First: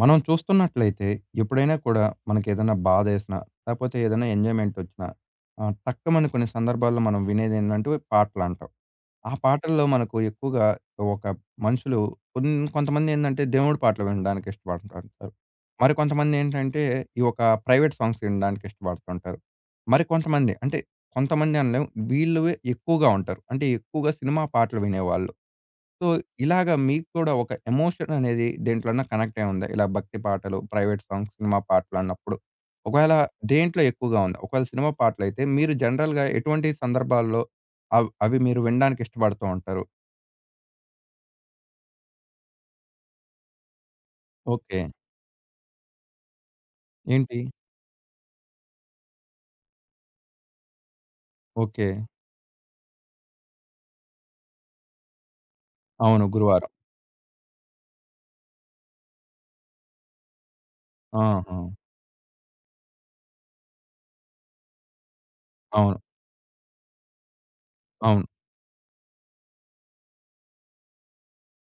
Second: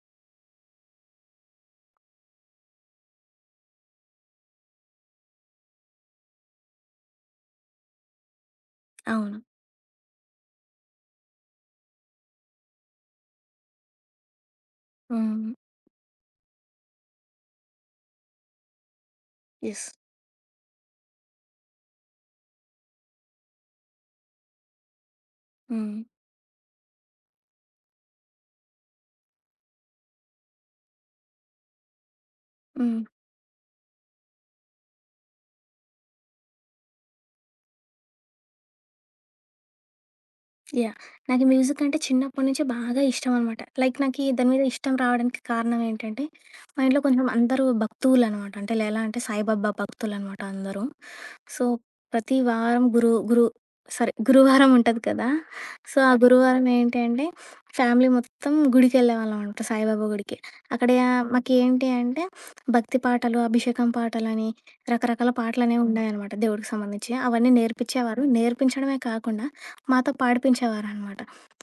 మనం చూస్తున్నట్లయితే ఎప్పుడైనా కూడా మనకేదైనా బాధేసినా, లేపోతే ఏదైనా ఎంజాయ్‌మెంట్ ఒచ్చినా టక్కుమని కొన్ని సందర్భాల్లో మనం వినేదేంటంటే పాటలంటాం. ఆ అవును. పాటల్లో మనకు ఎక్కువగా ఒక మనుషులు కొన్ కొంతమందేందంటే దేవుడి పాటలు వినడానికి ఇష్టపడుతుంటారు. హ్మ్. మరికొంతమందేంటంటే ఈ ఒక ప్రైవేట్ సాంగ్స్ వినడానికి ఇష్టపడుతుంటారు. యెస్. మరికొంతమంది అంటే కొంతమంది అనలేం వీళ్ళువే ఎక్కువగా ఉంటారు. అంటే ఎక్కువగా సినిమా పాటలు వినేవాళ్ళు. హ్మ్. సో, ఇలాగ మీకు కూడా ఒక ఎమోషన్ అనేది దేంట్లోన్నా కనెక్ట్ అయ్యుందా? ఇలా భక్తి పాటలు, ప్రైవేట్ సాంగ్స్, సినిమా పాటలు అన్నప్పుడు. హ్మ్. ఒకవేళ దేంట్లో ఎక్కువగా ఉంది? ఒకవేళ సినిమా పాటలైతే మీరు జనరల్‌గా ఎటువంటి సందర్భాల్లో అవి మీరు వినడానికి ఇష్టపడుతూ ఉంటారు? యాహ్! నాకు మ్యూజిక్ అంటే చిన్నప్పటి నుంచి బాగా ఇష్టమనమాట. లైక్ నాకీ దాని మీద ఓకే. ఇష్టం రావడానికి కారణం ఏంటంటే, మా ఇంట్లో కొంచెం ఏంటి? అందరూ భక్తులనమాట. అంటే ఎలా అంటే సాయిబాబా భక్తులనమాట అందరూ. So, okay. ప్రతి వారం గురు గురు సారీ గురువారం ఉంటది కదా! సో, ఆ అవును. అవును. గురువారం గురువారం. ఏంటి అంటే, ఫ్యామిలీ మొత్తం గుడికెళ్ళేవాళ్ళమనమాట సాయిబాబా గుడికి. అక్కడ ఆహా! మాకేంటి అంటే, భక్తి పాటలు, అభిషేకం పాటలని, రకరకాల పాటలనేవి అవును. ఉన్నాయనమాట దేవుడికి సంబంధించి. అవన్నీ నేర్పించేవారు. అవును. నేర్పించడమే కాకుండా మాతో పాడిపించేవారనమాట.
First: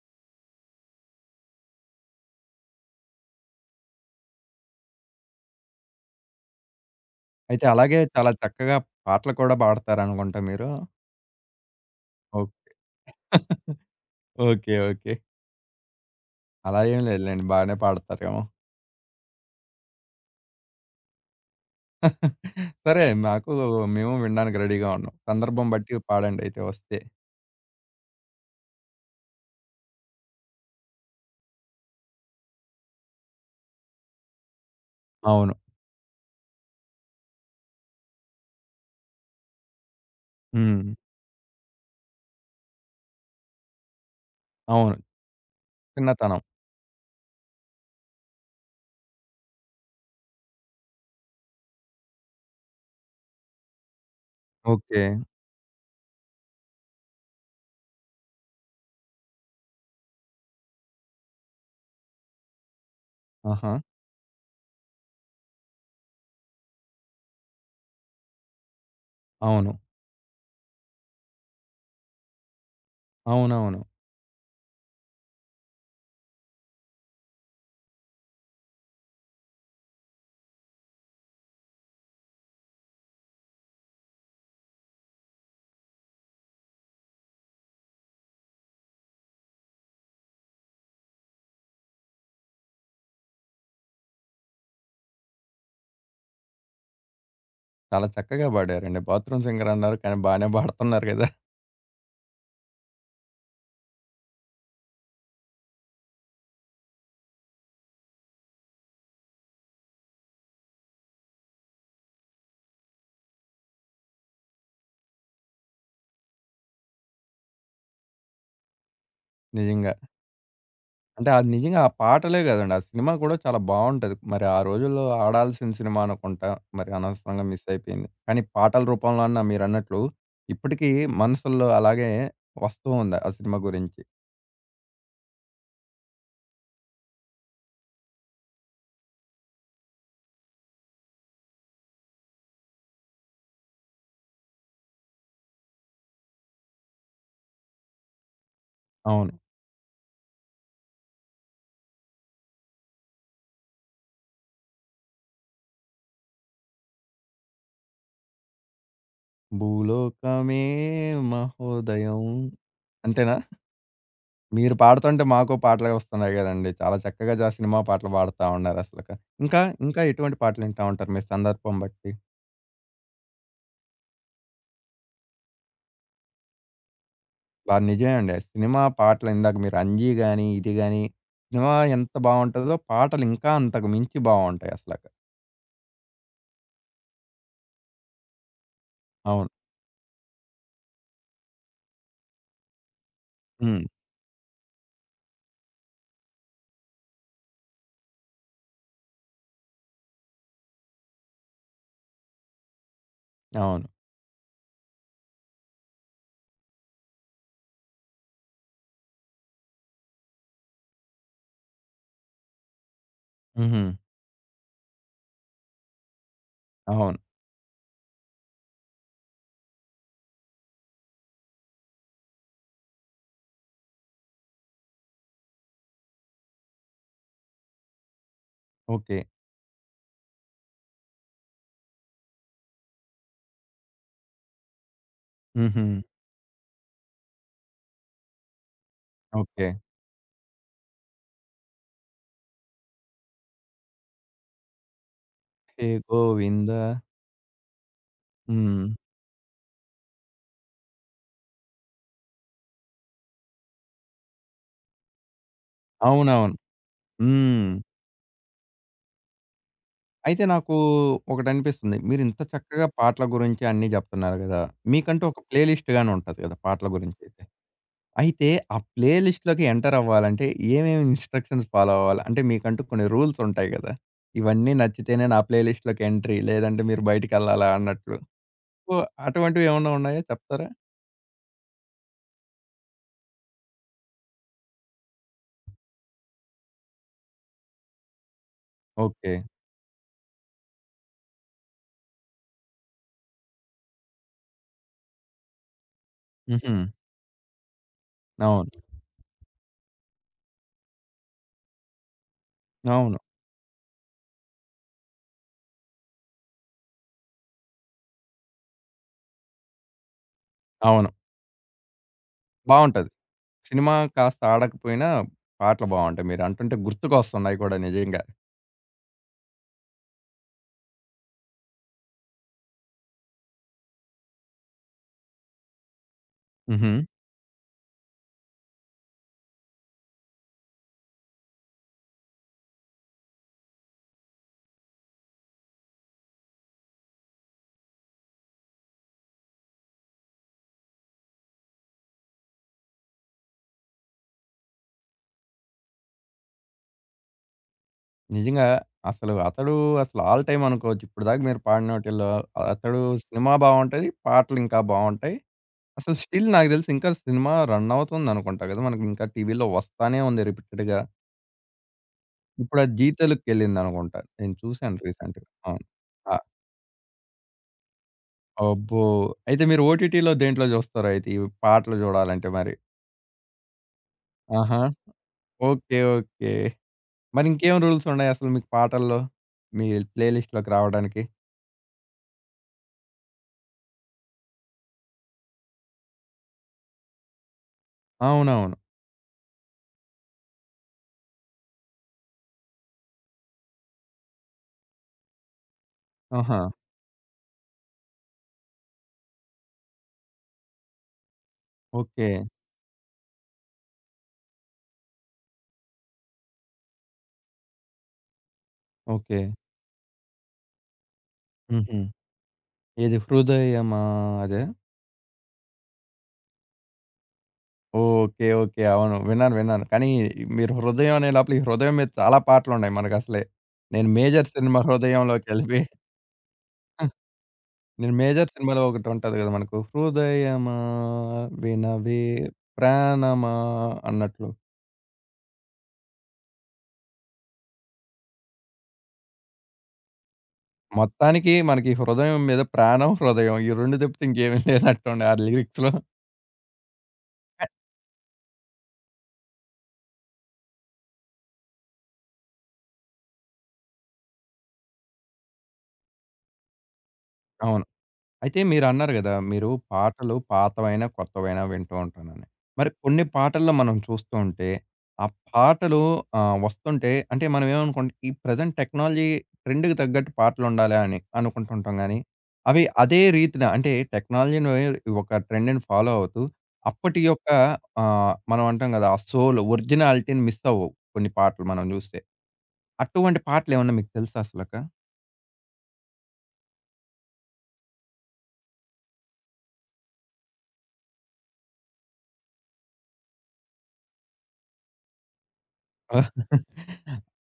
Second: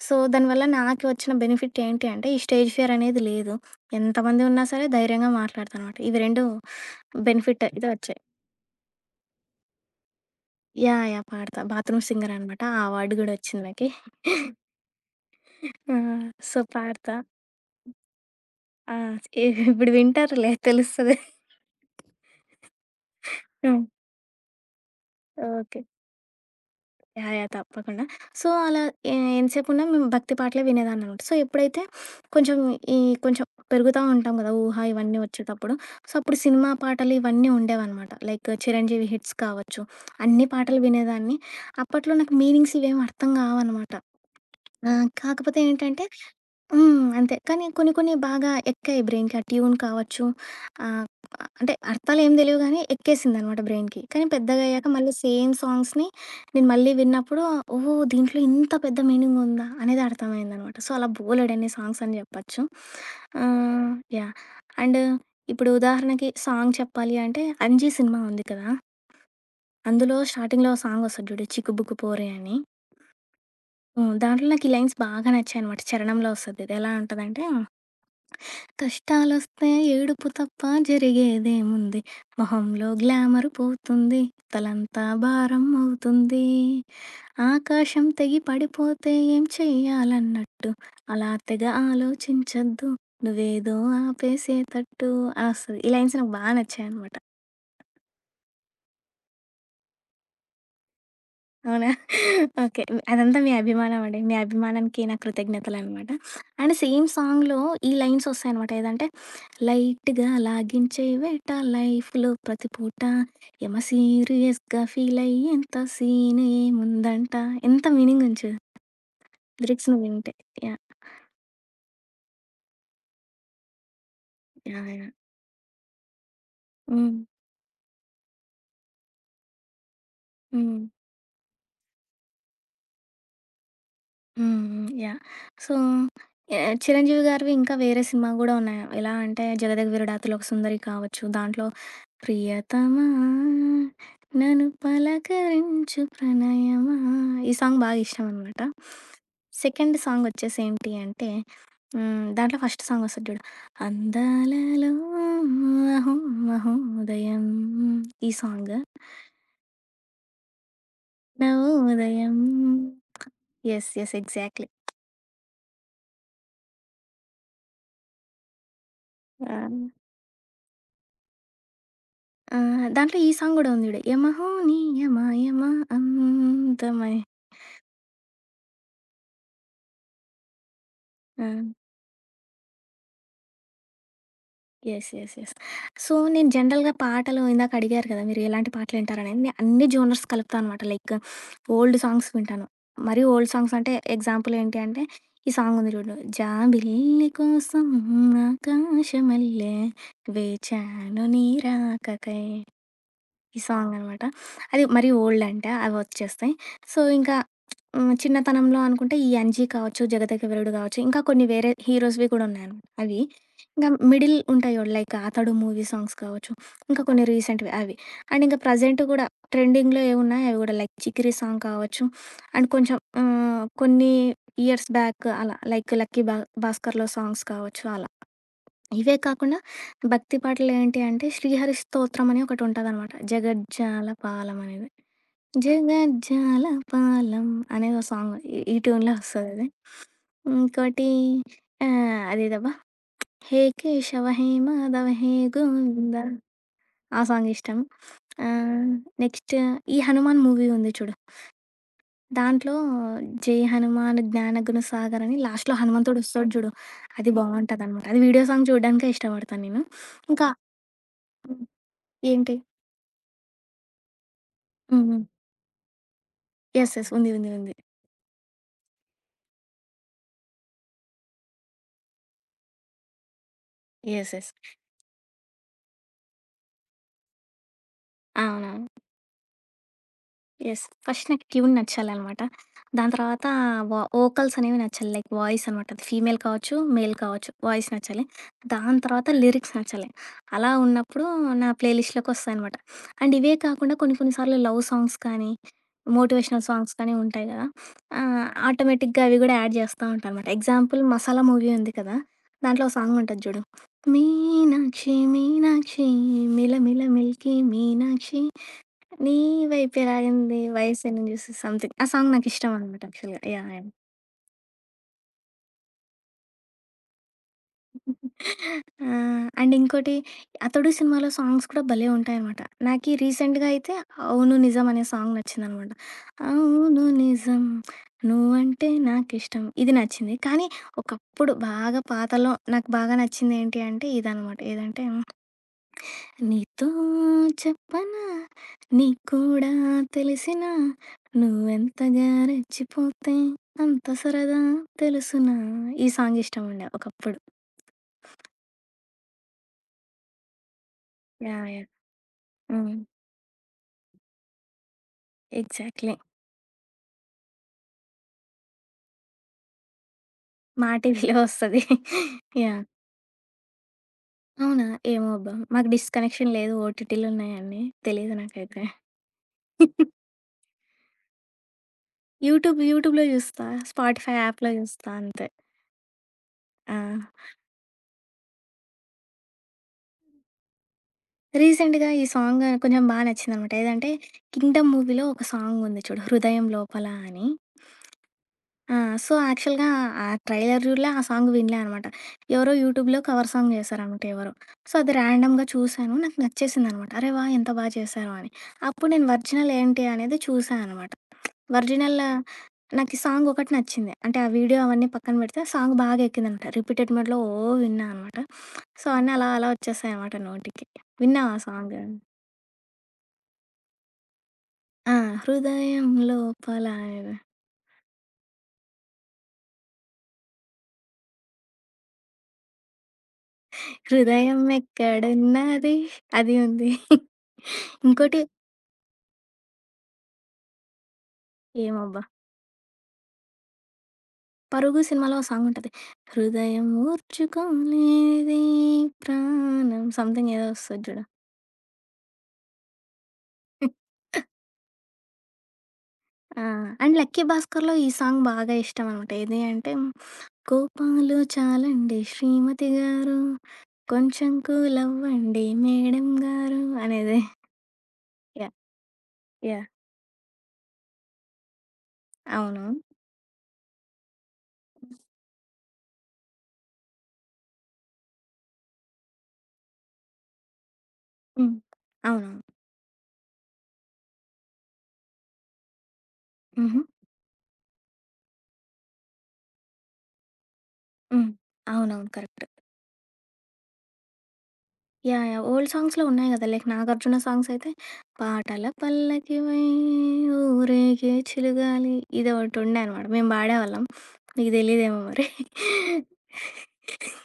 సో, దానివల్ల నాకు వచ్చిన బెనిఫిట్ ఏంటి అంటే, ఈ స్టేజ్ ఫియర్ అనేది లేదు. ఎంతమంది ఉన్నా సరే ధైర్యంగా మాట్లాడతానమాట. ఇవి 2 బెనిఫిట్ అయితే అయితే అలాగే వచ్చాయి. చాలా చక్కగా పాటలు కూడా పాడతారనుకుంటా మీరు. యాహ్! యాహ్! పాడతా. Bathroom oh! సింగరనమాట. ఆ అవార్డు గూడా ఒచ్చింది నాకి. ఓకే. ఓకే. ఆ! సో, అలా ఏం పాడతా. లేదులెండి. బానే పాడతారేమో. ఆ! ఏ ఇప్పుడు వింటారులే తెలుస్తది. సరే. మాకు హ్మ్. మేము వినడానికి రెడీగా ఉన్నాం. సందర్భం ఓకే. బట్టి పాడండయితే వస్తే. యాహ్! యాహ్! తప్పకుండా. సో, అలా ఎ ఎంతసేపున్నా మేము భక్తి పాటలే వినేదాన్ననమాట. సో, ఎప్పుడైతే కొంచెం ఈ కొంచెం పెరుగుతా ఉంటాం గదా! ఊహ ఇవన్నీ అవును. ఒచ్చేటప్పుడు. సో, అప్పుడు సినిమా పాటలు ఇవన్నీ ఉండేవనమాట. లైక్ 'చిరంజీవి' హిట్స్ కావచ్చు. అన్ని పాటలు హ్మ్. వినేదాన్ని. అప్పట్లో నాకు మీనింగ్స్ ఇవేమి అర్థం గావనమాట. ఆ! అవును. కాకపోతే ఏంటంటే చిన్నతనం. హ్మ్. అంతే. కానీ కొన్ని కొన్ని బాగా ఎక్కాయి బ్రెయిన్‌కి. ఆ ట్యూన్ కావచ్చు, ఆహ్, అంటే అర్థాలేం తెలీవు గానీ ఎక్కేసిందనమాట బ్రెయిన్‌కి. కానీ పెద్దగయ్యాక ఓకే. మళ్ళీ సేమ్ సాంగ్స్‌ని నేను మళ్ళీ విన్నప్పుడు ఓహ్! దీంట్లో ఇంత పెద్ద మీనింగ్ ఉందా అనేది అర్థమైందనమాట. సో, అలా బోలెడన్ని సాంగ్స్ అని జెప్పచ్చు. ఆహా! ఆహ్, యాహ్! అండ్ ఇప్పుడు ఉదాహరణకి సాంగ్ చెప్పాలి అంటే 'అంజీ' సినిమా ఉంది కదా! అవును. అందులో స్టార్టింగ్‌లో ఓ సాంగ్ ఒస్తది జూడు 'చిక్కుబుక్కు పోరే' అని. అవునవును. హ్మ్. దాంట్లో నాకు ఈ లైన్స్ బాగా నచ్చాయనమాట. చరణంలో ఒస్తది. ఇది ఎలా ఉంటదంటే కష్టాలొస్తే ఏడుపు తప్ప జరిగేదేముంది? మొహంలో గ్లామర్ పోతుంది. తలంతా భారం అవుతుంది. ఆకాశం తెగి పడిపోతే ఏం చెయ్యాలన్నట్టు. అలా తెగ ఆలోచించొద్దు. నువ్వేదో ఆపేసేతట్టు. అసలు ఈ లైన్స్ నాకు బా నచ్చాయనమాట. చాలా చక్కగా పాడారండి. బాత్రూమ్ సింగర్ అన్నారు కానీ బానే పాడుతున్నారు కదా! అవునా? ఓకే. అదంతా మీ అభిమానమండి. మీ అభిమానానికి నా కృతజ్ఞతలనమాట. అండ్ సేమ్ సాంగ్‌లో ఈ లైన్స్ వస్తాయనమాట. ఏదంటే లైట్‌గా లాగించే వేట లైఫ్‌లో ప్రతి పూట. యమ సీరియస్‌గా ఫీలయ్యేంత సీన్ ఏముందంట. ఎంత మీనింగ్ ఉంచు లిరిక్స్ నిజంగా. నువ్వు వింటే. యాహ్! అంటే అది నిజంగా ఆ పాటలే కాదండి. ఆ సినిమా కూడా చాలా బావుంటది. మరి ఆ యాహ్! రోజుల్లో యాహ్! ఆడాల్సిన సినిమా అనుకుంటా. మరి హ్మ్. అనవసరంగా మిస్ అయిపోయింది. కానీ పాటల రూపంలో అన్న మీరన్నట్లు హ్మ్. ఇప్పటికీ మనసుల్లో అలాగే వస్తూ ఉంది ఆ సినిమా గురించి. హ్మ్. హ్మ్. యాహ్! సో, ఎ చిరంజీవి గారివి ఇంకా వేరే సినిమా గూడా ఉన్నాయి. ఎలా అంటే 'జగదేకవీరుడాతలో ఒక సుందరి' కావచ్చు. దాంట్లో ప్రియతమా నన్ను పలకరించు ప్రణయమా ఈ సాంగ్ బాగా ఇష్టమనమాట. అవును. సెకండ్ సాంగొచ్చేసి ఏంటి అంటే హ్మ్. దాంట్లో ఫస్ట్ సాంగొస్తది జూడు. అందాలలో అహో మహోదయం ఈ సాంగ్. భూలోకమే మహోదయం. నవోదయం అంతేనా? యెస్. యెస్. ఎగ్జాక్ట్‌లీ. మీరు పాడుతుంటే మాకు పాటలే వస్తున్నాయి గదండీ. చాలా చక్కగా జా సినిమా పాటలు పాడుతా ఉన్నారసలక. ఆ! ఇంకా, ఇంకా ఎటువంటి పాటలు వింటా ఉంటారు మీ సందర్భం బట్టి? ఆ! దాంట్లో ఈ సాంగ్ గూడా ఉంది జూడు. యమహో నీ యమ యమ అందమై. బా నిజమే అండి. సినిమా పాటలు ఇందాక మీరు 'అంజీ' గాని, ఇది గాని ఆ! సినిమా ఎంత బావుంటదో పాటలు ఇంకా అంతకు మించి బావుంటాయి అసలక. యెస్. యెస్. యెస్. సో, నేను జనరల్‌గా పాటలు ఇందాక అడిగారు కదా! మీరు ఎలాంటి పాటలు వింటారనేది. అవును. నేను అన్ని జోనర్స్ కలుపుతా అనమాట. లైక్ ఓల్డ్ సాంగ్స్ వింటాను. మరీ ఓల్డ్ సాంగ్స్ హ్మ్. అంటే ఎగ్జాంపుల్ ఏంటి అంటే, ఈ సాంగ్ ఉంది చూడు. జాబిల్లి కోసం ఆకాశమల్లె వేచాను నీ రాకకై. ఈ అవును. సాంగనమాట. అది మరీ ఓల్డ్ అంటే అవొచ్చేస్తాయి. సో, ఇంకా హ్మ్, చిన్నతనంలో అనుకుంటే ఈ 'అంజీ' కావచ్చు, 'జగదేకవీరుడు' కావచ్చు, ఇంకా కొన్ని వేరే హీరోస్‌వి కూడా ఉన్నాయనమాట అవి. హుహు. ఇంకా మిడిల్ ఉంటాయి చూడు లైక్ 'అతడు' మూవీ సాంగ్స్ కావచ్చు, ఇంకా అవును. కొన్ని రీసెంట్‌వి అవి. అండ్ ఇంకా ప్రజెంట్ కూడా ట్రెండింగ్‌లో ఏవున్నాయో అవి కూడా లైక్ 'చికిరి' సాంగ్ కావచ్చు అండ్ కొంచెం కొన్ని ఇయర్స్ బ్యాక్ అలా లైక్ 'లక్కీ బా భాస్కర్‌లో' సాంగ్స్ కావచ్చు అలా. ఇవే ఓకే. కాకుండా భక్తి పాటలు ఏంటి అంటే, 'శ్రీహరి స్తోత్రం' అని ఒకటుంటదనమాట. 'జగజ్జాలపాలం' అనేది. హుహు. 'జగజ్జాలపాలం' అనేది ఓ సాంగ్. ఈ ఈ ట్యూన్‌లో వస్తదది. ఓకే. ఇంకోటి అదేదబ్బా! 'హే కేశవ హే మాధవ హే 'హే గోవింద' గోవింద' ఆ సాంగ్ ఇష్టం. హ్మ్. ఆహ్, నెక్స్ట్ ఈ 'హనుమాన్' మూవీ ఉంది చూడు. దాంట్లో 'జై హనుమాన్ జ్ఞానగుణ సాగర్' అని లాస్ట్‌లో హనుమంతుడొస్తాడు అవునవును. జూడు. అది హ్మ్. బావుంటదనమాట. అది వీడియో సాంగ్ చూడడానికే ఇష్టపడతాను నేను. అయితే ఇంకా నాకు ఒకటనిపిస్తుంది. మీరింత ఏంటి? చక్కగా పాటల గురించి అన్నీ జెప్తున్నారు గదా! హ్మ్. హ్మ్. మీకంటూ ఒక ప్లే లిస్ట్ గాని ఉంటది గదా! పాటల యెస్. యెస్. ఉంది. గురించైతే. ఉంది. అయితే ఉంది. అయితే ఆ ప్లే లిస్ట్‌లోకి ఎంటర్ అవ్వాలంటే ఏమేమి ఇన్‌స్ట్రక్షన్స్ ఫాలో అవ్వాలి? అంటే మీకంటూ కొన్ని రూల్స్ ఉంటాయి గదా! యెస్. యెస్. ఇవన్నీ నచ్చితేనే నా ప్లే లిస్ట్‌లోకి ఎంట్రీ లేదంటే మీరు బయటికెళ్ళాలా అన్నట్లు. అవునవును. సో, అటువంటివి ఏమన్నా ఉన్నాయా చెప్తారా? యెస్. ఫస్ట్ నాకు ట్యూన్ నచ్చాలనమాట. దాని తర్వాత వోకల్స్ అనేవి నచ్చాలి. లైక్ వాయిస్ అనమాట. అది ఫీమేల్ కావచ్చు, మేల్ కావచ్చు. వాయిస్ నచ్చాలి. దాని తర్వాత ఓకే. లిరిక్స్ నచ్చాలి. అలా ఉన్నప్పుడు నా ప్లే లిస్ట్‌లోకి వస్తాయనమాట. అండ్ ఇవే కాకుండా కొన్ని కొన్ని సార్లు లవ్ సాంగ్స్ కానీ, మోటివేషనల్ హుహు. సాంగ్స్ కానీ ఉంటాయి కదా! అవును. ఆటోమేటిక్‌గా అవి కూడా యాడ్ చేస్తా ఉంటా అనమాట. ఎగ్జాంపుల్ 'మసాలా' మూవీ ఉంది కదా! దాంట్లో ఒక సాంగ్ అవును. ఉంటది చూడు. మీనాక్షి మీనాక్షి మిలమిల మిల్కీ మీనాక్షి నీ వైపే లాగింది అవును. 'వయస్సేను చూసి' సంథింగ్. ఆ సాంగ్ నాకిష్టం అనమాట బావుంటది. యాక్చువల్‌గా. యాహ్! యాహ్! సినిమా కాస్త ఆడకపోయినా పాటలు బావుంటాయి. మీరు అంటుంటే గుర్తుకొస్తున్నాయి కూడా నిజంగా. ఆ! అండ్ ఇంకోటి 'అతడు' సినిమాలో సాంగ్స్ కూడా భలే ఉంటాయనమాట. నాకీ రీసెంట్‌గా అయితే 'అవును నిజం' అనే సాంగ్ నచ్చిందనమాట. హుహు. అవును నిజం నువ్వంటే నాకిష్టం ఇది నచ్చింది. కానీ ఒకప్పుడు బాగా పాతలో నాకు బాగా నచ్చిందేంటి అంటే ఇదనమాట. ఏదంటే నీతో చెప్పనా నీకు కూడా తెలిసినా నువ్వెంతగా రెచ్చిపోతే అంత సరదా తెలుసునా ఈ సాంగ్ ఇష్టం ఉండే ఒకప్పుడు. నిజంగా. అసలు అతడు అసలు ఆల్ టైమ్ అనుకోవచ్చు. ఇప్పటిదాకా మీరు యాహ్! యాహ్! పాడినోటిల్లో హ్మ్. అతడు సినిమా బావుంటది. పాటలు ఇంకా బావుంటాయి. ఎగ్జాక్ట్‌లీ. అసలు స్టిల్ నాకు తెలిసి ఇంకా సినిమా రన్ అవుతుందనుకుంటా కదా! మనకి ఇంకా టీవీలో వస్తానే ఉంది మా రిపీటెడ్‌గా. టీవీలో వస్తది. ఇప్పుడు యాహ్! అది జీ తెలుగుకెళ్ళిందనుకుంటా. నేను అవునా? చూశాను ఏమో రీసెంట్‌గా. అబ్బా! అవును. మాకు డిష్ ఆ! కనెక్షన్ లేదు. ఓటీటీలున్నాయన్నీ. తెలీదు నాకైతే. అబ్బో! అయితే మీరు ఓటీటీలో దేంట్లో జూస్తారు అయితే ఇవి పాటలు జూడాలంటే మరి? యూట్యూబ్‌లో చూస్తా. స్పాటిఫై యాప్‌లో ఆహా! చూస్తా అంతే. ఓకే. ఓకే. ఆ! మరి ఇంకేం రూల్స్ ఉన్నాయి అసలు మీకు పాటల్లో? మీ ప్లే లిస్ట్‌లోకి రావడానికి? రీసెంట్‌గా ఈ సాంగ్ కొంచెం బా నచ్చిందనమాట. ఏదంటే 'కింగ్డమ్' మూవీలో ఒక సాంగ్ ఉంది చూడు 'హృదయం లోపల' అని. అవునవును. ఆ! సో, యాక్చువల్‌గా ఆ ట్రైలర్ జూడలే, ఆ సాంగ్ వినలే అనమాట. ఎవరో యూట్యూబ్‌లో కవర్ సాంగ్ చేశారనమాట ఎవరో. సో, అది ర్యాండమ్‌గా చూసాను. నాకు ఆహా! నచ్చేసిందనమాట. అరే వాహ్! ఎంత బా చేశారు అని. అప్పుడు నేను ఒరిజినల్ ఏంటి అనేది చూసా అనమాట. Original okay. నాకు ఈ సాంగ్ ఒకటి నచ్చింది. అంటే ఆ వీడియో అవన్నీ పక్కన పెడితే సాంగ్ బాగా ఎక్కిందనమాట. రిపీటెడ్ మోడ్‌లో ఓ విన్నా అనమాట. సో, అన్నీ ఓకే. అలా అలా వచ్చేసాయనమాట నోటికి. విన్నావా ఆ సాంగ్? హుహు. ఏది 'హృదయమా' అదా? ఆ! 'హృదయం లోపల' ఆయన ఓకే. ఓకే. అవును. విన్నాను. విన్నాను. కానీ మీరు 'హృదయం' అనే లోపల ఈ 'హృదయం' మీద చాలా పాటలున్నాయి మనకసలే. నేను 'మేజర్' హృదయం సినిమా 'హృదయంలోకెళ్ళిపోయి' ఎక్కడున్నది అది ఉంది. నేను ఇంకోటి 'మేజర్' సినిమాలో ఒకటుంటది గదా! మనకు హృదయమా ఏమబ్బా! వినవే ప్రాణమా అన్నట్లు. 'పరుగు' సినిమాలో ఓ సాంగ్ ఉంటది. హృదయం ఓర్చుకోలేదే ప్రాణం సంథింగ్ ఏదో వస్తది చూడు. మొత్తానికి మనకి 'హృదయం' మీద ప్రాణం, హృదయం ఈ 2 తప్పితే ఇంకేమీ లేనట్టుంది ఆ లిరిక్స్‌లో. ఆ! అండ్ 'లక్కీ భాస్కర్‌లో' ఈ సాంగ్ బాగా ఇష్టం అనమాట. ఏది అంటే కోపాలు చాలండి శ్రీమతి గారు, కొంచెం కూల్ అవ్వండి మేడం గారు అనేది. అవును. అయితే యాహ్! మీరన్నారు గదా! మీరు యాహ్! పాటలు పాతవైనా, కొత్తవైనా వింటూ ఉంటానని. అవును. మరి కొన్ని పాటల్లో మనం చూస్తూ ఉంటే, ఆ పాటలు వస్తుంటే అంటే మనం ఏమనుకుంటాం, ఈ ప్రెజెంట్ టెక్నాలజీ ట్రెండ్‌కి తగ్గట్టు పాటలుండాలా అని హ్మ్. అనుకుంటుంటాం గానీ, అవునవును. అవి అదే రీతిన అంటే టెక్నాలజీని ఒక ట్రెండ్‌ని ఫాలో అవుతూ, హుహు. అప్పటి యొక్క మనం అంటాం గదా! ఆ సోల్ ఒరిజినాలిటీని మిస్ అవ్వవు కొన్ని హ్మ్. పాటలు మనం జూస్తే. అవునవును. కరెక్ట్. అటువంటి పాటలేమన్నా మీకు తెలుసా అసలక? యాహ్! యాహ్! ఓల్డ్ సాంగ్స్‌లో ఉన్నాయి గదా! లైక్ 'నాగార్జున' సాంగ్స్ అయితే పాటల పల్లకివై ఊరేగే చిలుగాలి ఇది ఒకటుండే అనమాట. మేము పాడేవాళ్ళం. మీకు తెలీదేమో మరి. ఆ!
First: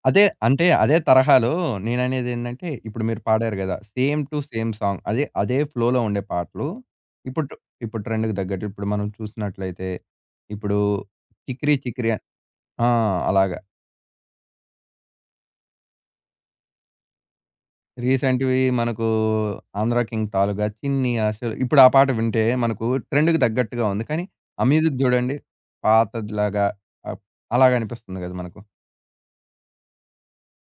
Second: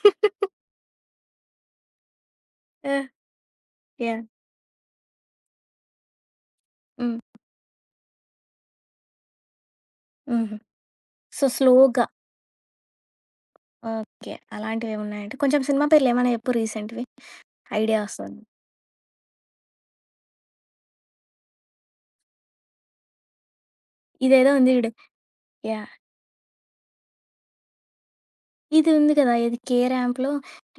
అదే అంటే అదే తరహాలో నేననేదేంటంటే, ఆ! ఇప్పుడు మీరు పాడారు గదా! Same yeah! To same song. అదే, అదే ఫ్లోలో ఉండే పాటలు. హ్మ్. ఇప్పుడు ట్ ఇప్పుడు ట్రెండ్‌కి తగ్గట్టు ఇప్పుడు మనం చూసినట్లయితే, హుహు. ఇప్పుడు సో, 'చికిరి స్లోగా చికిరి' ఆ! అలాగా. ఓకే. అలాంటివేమున్నాయంటే కొంచెం సినిమా పేర్లేమైనా చెప్పు రీసెంట్‌వి ఐడియా వస్తది. రీసెంట్‌వి మనకు 'ఆంధ్ర కింగ్ తాలూగా', 'చిన్ని ఆశలు' ఇప్పుడు ఆ పాట వింటే మనకు ట్రెండ్‌కి తగ్గట్టుగా ఉంది. కానీ ఇదేదో ఆ ఉంది జూడు మ్యూజిక్ జూడండి యాహ్! పాతదిలాగా అప్ అలాగనిపిస్తుంది గదా! మనకు. ఇది ఉంది కదా! ఏది 'కే ర్యాంప్‌లో'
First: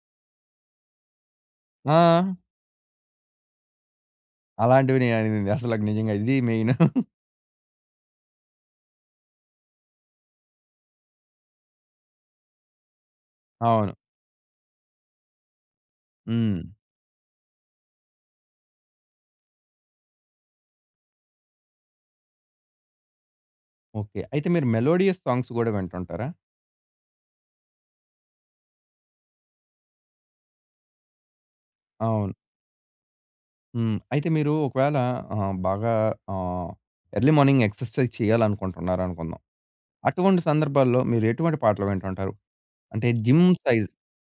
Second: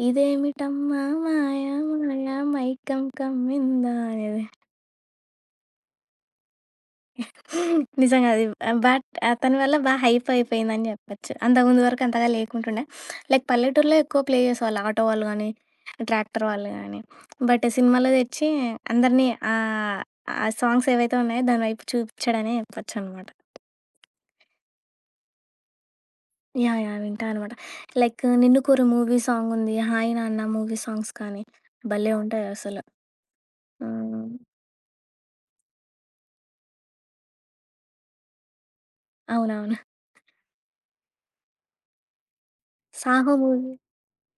ఇదేమిటమ్మా మాయ ఆ! మాయ మైకం కమ్మిందా అనేది. అలాంటివి నేననింది అసలకు నిజంగా ఇది మెయిన్. నిజంగా అది బట్ అతని వల్ల బా హైప్ అయిపోయిందని చెప్పొచ్చు. అంతకుముందు వరకు అంతగా లేకుంటుండే. లైక్ అవును. పల్లెటూరులో ఎక్కువ ప్లే చేసేవాళ్ళు ఆటో వాళ్ళు గానీ, ట్రాక్టర్ హ్మ్. వాళ్ళు గానీ. బట్ సినిమాలో తెచ్చి అందరినీ ఆహ్, ఆ సాంగ్స్ ఏవైతే ఉన్నాయో దాని వైపు చూపిచ్చాడనే చెప్పొచ్చనమాట. ఓకే. అయితే మీరు మెలోడియస్ సాంగ్స్ గూడా వింటుంటారా? యాహ్! యాహ్! వింటా అనమాట. Like 'Ninnu Kori' movie song ఉంది. 'హాయ్ నాన్న' మూవీ సాంగ్స్ కానీ భలే అవును. ఉంటాయి అసల. ఆ! హ్మ్. అయితే మీరు ఒకవేళ బాగా ఆహ్, ఎర్లీ మార్నింగ్ ఎక్సర్‌సైజ్ చేయాలనుకుంటున్నారనుకుందాం. అవునవును. అటువంటి సందర్భాల్లో మీరు ఎటువంటి పాటలు వింటుంటారు? అంటే 'Saaho' gym movie. Size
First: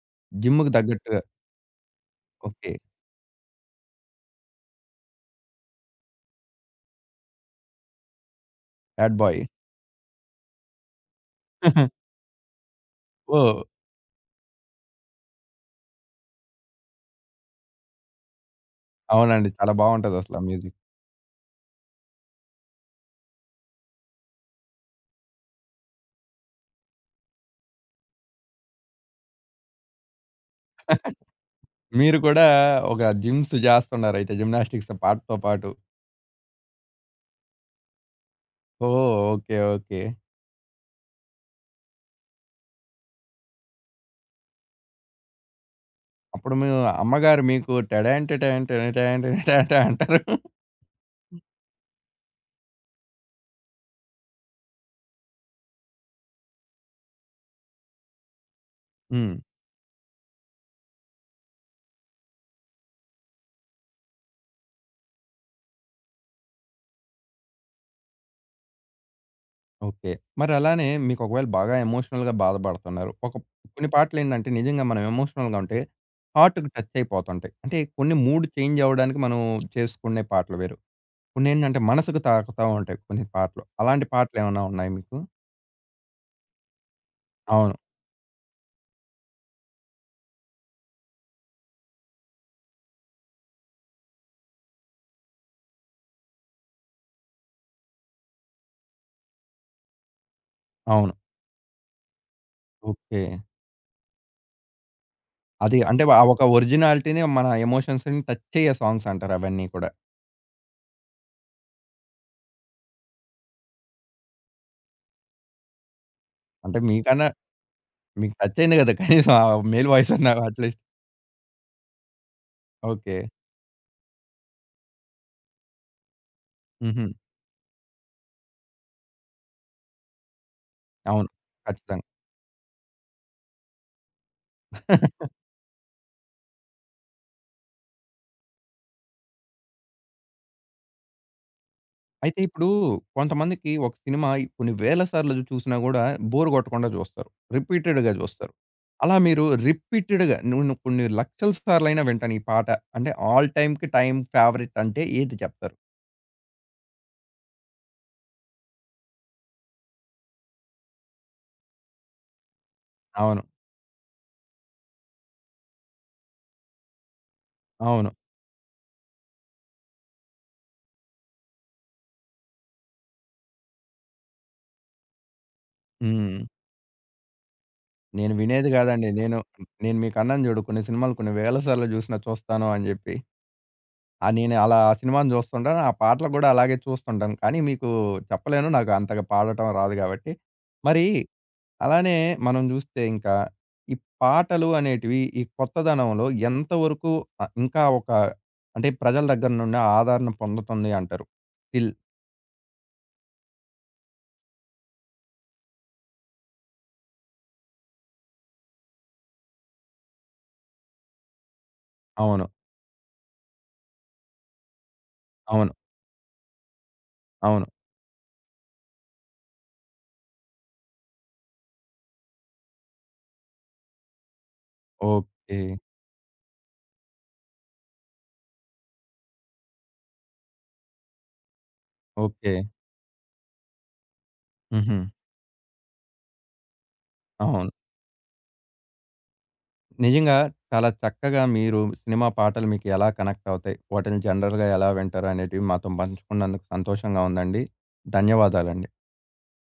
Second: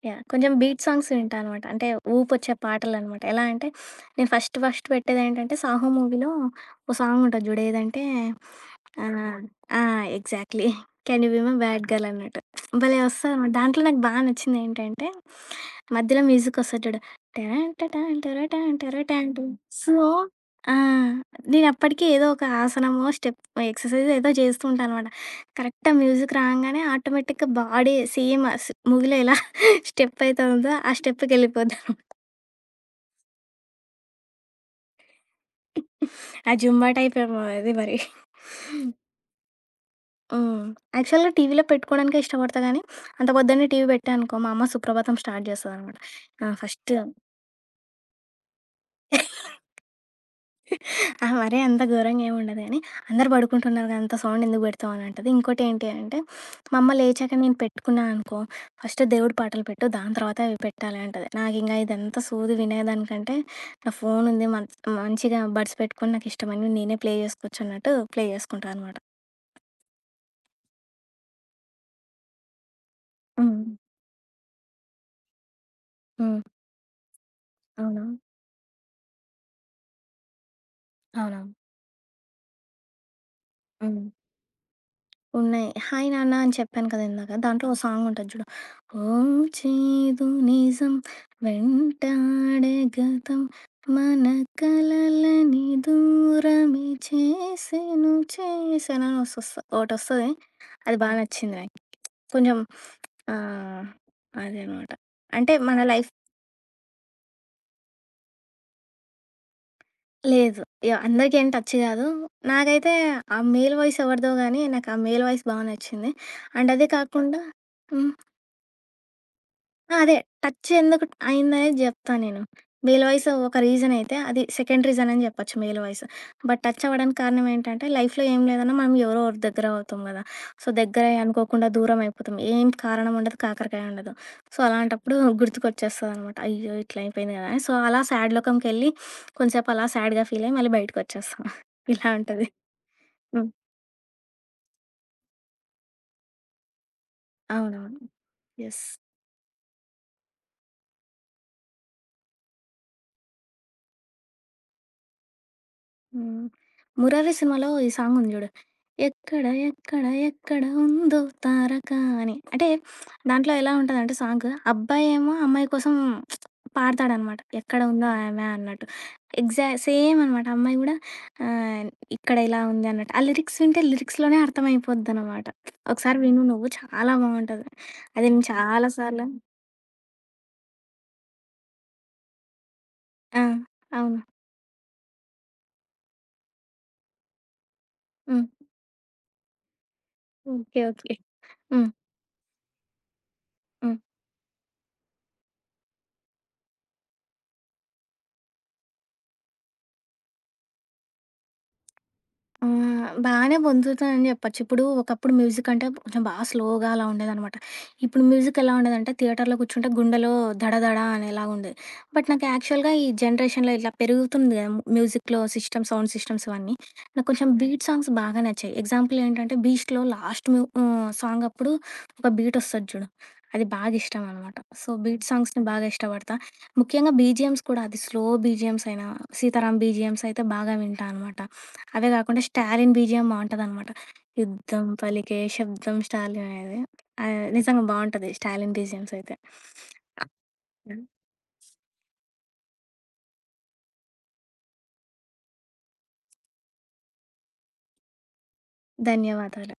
yeah! కొంచెం జిమ్‌కి బీట్ సాంగ్స్ తగ్గట్టుగా వింటా అనమాట. అంటే ఊపొచ్చే ఓకే. పాటలనమాట. ఎలా అంటే నేను ఫస్ట్ ఫస్ట్ పెట్టేదేంటంటే 'సాహో' మూవీలో ఓ సాంగ్ ఉంటది జూడు. ఏదంటే బ్యాడ్ ఆహ్, బాయ్. ఆ! Exactly 'can you be my bad girl' అన్నట్టు. భలే వస్తదనమాట. ఓహ్! దాంట్లో నాకు బా నచ్చిందేంటంటే మధ్యలో మ్యూజికొస్తది జూడు. టరాన్ టటాన్ టరటాన్ టరటాన్ టు అవునండి. చాలా సో బావుంటదసల ఆ ఆ! మ్యూజిక్. నేనప్పటికి ఏదో ఒక ఆసనమో, స్టెప్ ఎక్సర్సైజ్ ఏదో జేస్తూ ఉంటాననమాట. కరెక్ట్ ఆ మ్యూజిక్ రాంగానే ఆటోమేటిక్‌గా బాడీ సేమ్ అస్ మూవీలో ఎలా స్టెప్ అయితే ఉందో, ఆ స్టెప్‌కెళ్ళిపోద్ది. మీరు కూడా ఒక జిమ్స్ చేస్తున్నారైతే జిమ్నాస్టిక్స్ పాటతో పాటు. ఆ జుంబా టైపేమో అది మరి. ఓహ్! ఓకే. ఓకే. హ్మ్. యాక్చువల్‌గా టీవీలో పెట్టుకోవడానికే ఇష్టపడతా గానీ, అంత పొద్దున్నే టీవీ పెట్టా అనుకో, మా అమ్మ సుప్రభాతం స్టార్ట్ చేస్తదనమాట. ఆ! అప్పుడు మీ ఫస్ట్ అమ్మగారు మీకు టడాంటడాంటడాంటడాంటా అంటారు. అహా! మరీ అంత ఘోరంగా ఏమి ఉండదు గానీ, అందరూ పడుకుంటున్నారు కదా! అంత సౌండ్ ఎందుకు పెడతావు అని అంటది. ఇంకోటి ఏంటి అంటే, మా అమ్మ లేచాక నేను పెట్టుకున్నా అనుకో, ఫస్ట్ దేవుడి హ్మ్. పాటలు పెట్టు, దాని తర్వాత ఇవి పెట్టాలి అంటది. నాకింకా ఇదంతా సోది వినేదానికంటే, నా ఫోన్ ఉంది మంచిగా బడ్స్ పెట్టుకొని నాకిష్టమైనవి నేనే ప్లే చేసుకోవచ్చు అన్నట్టు ప్లే చేసుకుంటా అనమాట. ఓకే. మరలానే మీకొకవేళ బాగా ఎమోషనల్‌గా బాధపడుతున్నారు. ఒక హ్మ్. కొన్ని పాటలేంటంటే నిజంగా మనం ఎమోషనల్‌గా ఉంటే హ్మ్. హార్ట్‌కి టచ్ అయిపోతుంటాయి. అంటే అవునా? కొన్ని మూడ్ చేంజ్ అవ్వడానికి మనం చేసుకునే పాటలు వేరు. అవునవును. కొన్నేంటంటే మనసుకు తాకుతా ఉంటాయి కొన్ని పాటలు. హ్మ్. అలాంటి పాటలేమన్నా ఉన్నాయా మీకు? ఉన్నాయి. 'హాయ్ నాన్న' అని చెప్పాను కదా ఇందాక. దాంట్లో ఓ అవును. సాంగ్ ఉంటది చూడు. ఓ చేదు నిజం వెంటాడే గతం మన కలలని దూరమే చేసెను చేసెను అని ఒకటొస్తది. అది బా అవును. అవును. నచ్చింది నాకు. కొంచెం ఓకే. ఆహ్, అదనమాట. అంటే మన అది అంటే లైఫ్ ఆ ఒక ఒరిజినాలిటీని మన ఎమోషన్స్‌ని టచ్ అయ్యే సాంగ్స్ అంటారు అవన్నీ కూడా. లేదు. యాహ్! అందరికి ఏం టచ్ కాదు. నాకైతే ఆ మేల్ వాయిస్ ఎవరిదో గానీ నాకు ఆ మేల్ వాయిస్ బా నచ్చింది. అండ్ అంటే అదే మీకన్నా కాకుండా హ్మ్. మీకు టచ్ అయింది కదా! కనీసం ఆ మేల్ ఆ! వాయిస్ అదే. అన్నా టచ్ అట్‌లీస్ట్. ఎందుకు అయిందనేది జెప్తా నేను. Male okay. వాయిస్ ఒక రీజన్ అయితే అది సెకండ్ రీజన్ అని జెప్పొచ్చు మేల్ వాయిస్. బట్ టచ్ హుహు. అవ్వడానికి కారణం ఏంటంటే లైఫ్‌లో ఏం లేదన్నా మనం ఎవరో ఒకరి దగ్గర అవుతాం గదా! సో, దగ్గరై అవును. అనుకోకుండా దూరం ఖచ్చితంగా. అయిపోతాం. ఏం కారణం ఉండదు, కాకరకాయ ఉండదు. సో, అలాంటప్పుడు గుర్తుకొచ్చేస్తదనమాట. అయ్యో! ఇట్లా అయిపోయింది గదా! అని. సో, అలా సాడ్ లోకంకెళ్ళి కొంసేపు అలా సాడ్‌గా ఫీలయ్యి మళ్ళీ బయటకొచ్చేస్తాం. ఇలా అయితే ఉంటది. ఇప్పుడు హ్మ్. కొంతమందికి ఒక సినిమా కొన్ని వేల సార్లు చూసినా గూడా బోర్ గొట్టకుండా జూస్తారు. అవునవును. రిపీటెడ్‌గా జూస్తారు. యెస్. అలా మీరు రిపీటెడ్‌గా నేను కొన్ని లక్షల సార్లైనా వింటాను ఈ పాట. అంటే ఆల్ టైమ్‌కి టైమ్ ఫేవరెట్ అంటే ఏది చెప్తారు? హ్మ్. 'మురారి' సినిమాలో ఈ సాంగుంది జూడు. ఎక్కడ ఎక్కడ ఎక్కడ ఉందో తారక అని. అంటే అవును. దాంట్లో ఎలా ఉంటదంటే సాంగ్ అబ్బాయేమో అమ్మాయి కోసం పాడతాడనమాట. ఎక్కడ ఉందో అవును. ఆమె అన్నట్టు. సేమ్ అనమాట. అమ్మాయి గూడా ఆహ్, ఇక్కడ ఇలా ఉంది అన్నట్టు. ఆ లిరిక్స్ వింటే లిరిక్స్‌లోనే అర్థమైపోద్దనమాట. ఒకసారి హ్మ్. విను నువ్వు చాలా బావుంటది. అది నేను నేను వినేది చాలా గాదండి. సార్లు నేను నేను మీకు అన్నాను జూడు కొన్ని సినిమాలు కొన్ని వేల సార్లు జూసినా చూస్తాను అని జెప్పి. ఆ! అవును. ఆ! నేను అలా ఆ సినిమాను జూస్తుంటాను. ఆ పాటలు గూడా అలాగే చూస్తుంటాను. కానీ మీకు హ్మ్. చెప్పలేను. నాకు అంతగా పాడటం రాదు గాబట్టి. ఓకే. మరి ఓకే. హ్మ్. అలానే మనం జూస్తే ఇంకా ఈ హ్మ్. పాటలు అనేటివి ఈ కొత్తదనంలో ఎంతవరకు ఇంకా ఒక అంటే ప్రజల దగ్గర నుండి ఆదరణ పొందుతుంది అంటారు? టిల్ ఆ! బానే పొందుతానని చెప్పొచ్చు. ఇప్పుడు ఒకప్పుడు మ్యూజిక్ అంటే కొంచెం బాగా స్లోగా అలా ఉండేదనమాట. ఇప్పుడు మ్యూజిక్ ఎలా ఉండేదంటే థియేటర్‌లో కూర్చుంటే గుండెలో దడ దడ అనేలాగుండేది. బట్ నాకు అవును. యాక్చువల్‌గా ఈ జనరేషన్‌లో ఇట్లా పెరుగుతుంది కదా! మ్యూజిక్‌లో అవును. సిస్టమ్ సౌండ్ సిస్టమ్స్ ఇవన్నీ. నాకు కొంచెం అవును. బీట్ సాంగ్స్ బాగా నచ్చాయి. ఎగ్జాంపుల్ ఏంటంటే 'బీస్ట్‌లో' లాస్ట్ సాంగ్ అప్పుడు ఒక బీట్ వస్తది చూడు. అది బాగా ఇష్టం అనమాట. So, beat okay. సాంగ్స్‌ని బాగా ఇష్టపడతా. ముఖ్యంగా బీజీఎమ్స్ కూడా అది స్లో బీజీఎమ్స్ అయినా, 'సీతారాం' బీజీఎమ్స్ అయితే బాగా వింటా అనమాట. అదే గాకుండా ఓకే. 'స్టాలిన్' బీజీఎం బావుంటదనమాట. యుద్ధం హుహు. పలికే శబ్దం స్టాలిన్ అనేది. అవును. నిజంగా బావుంటది 'స్టాలిన్' బీజీఎమ్స్ అయితే. నిజంగా చాలా చక్కగా మీరు సినిమా పాటలు మీకు ఎలా కనెక్ట్ అవుతాయి? వాటిని జనరల్‌గా ఎలా వింటారు అనేటివి మాతో పంచుకున్నందుకు సంతోషంగా ఉందండి. ధన్యవాదాలండి. ధన్యవాదాలు.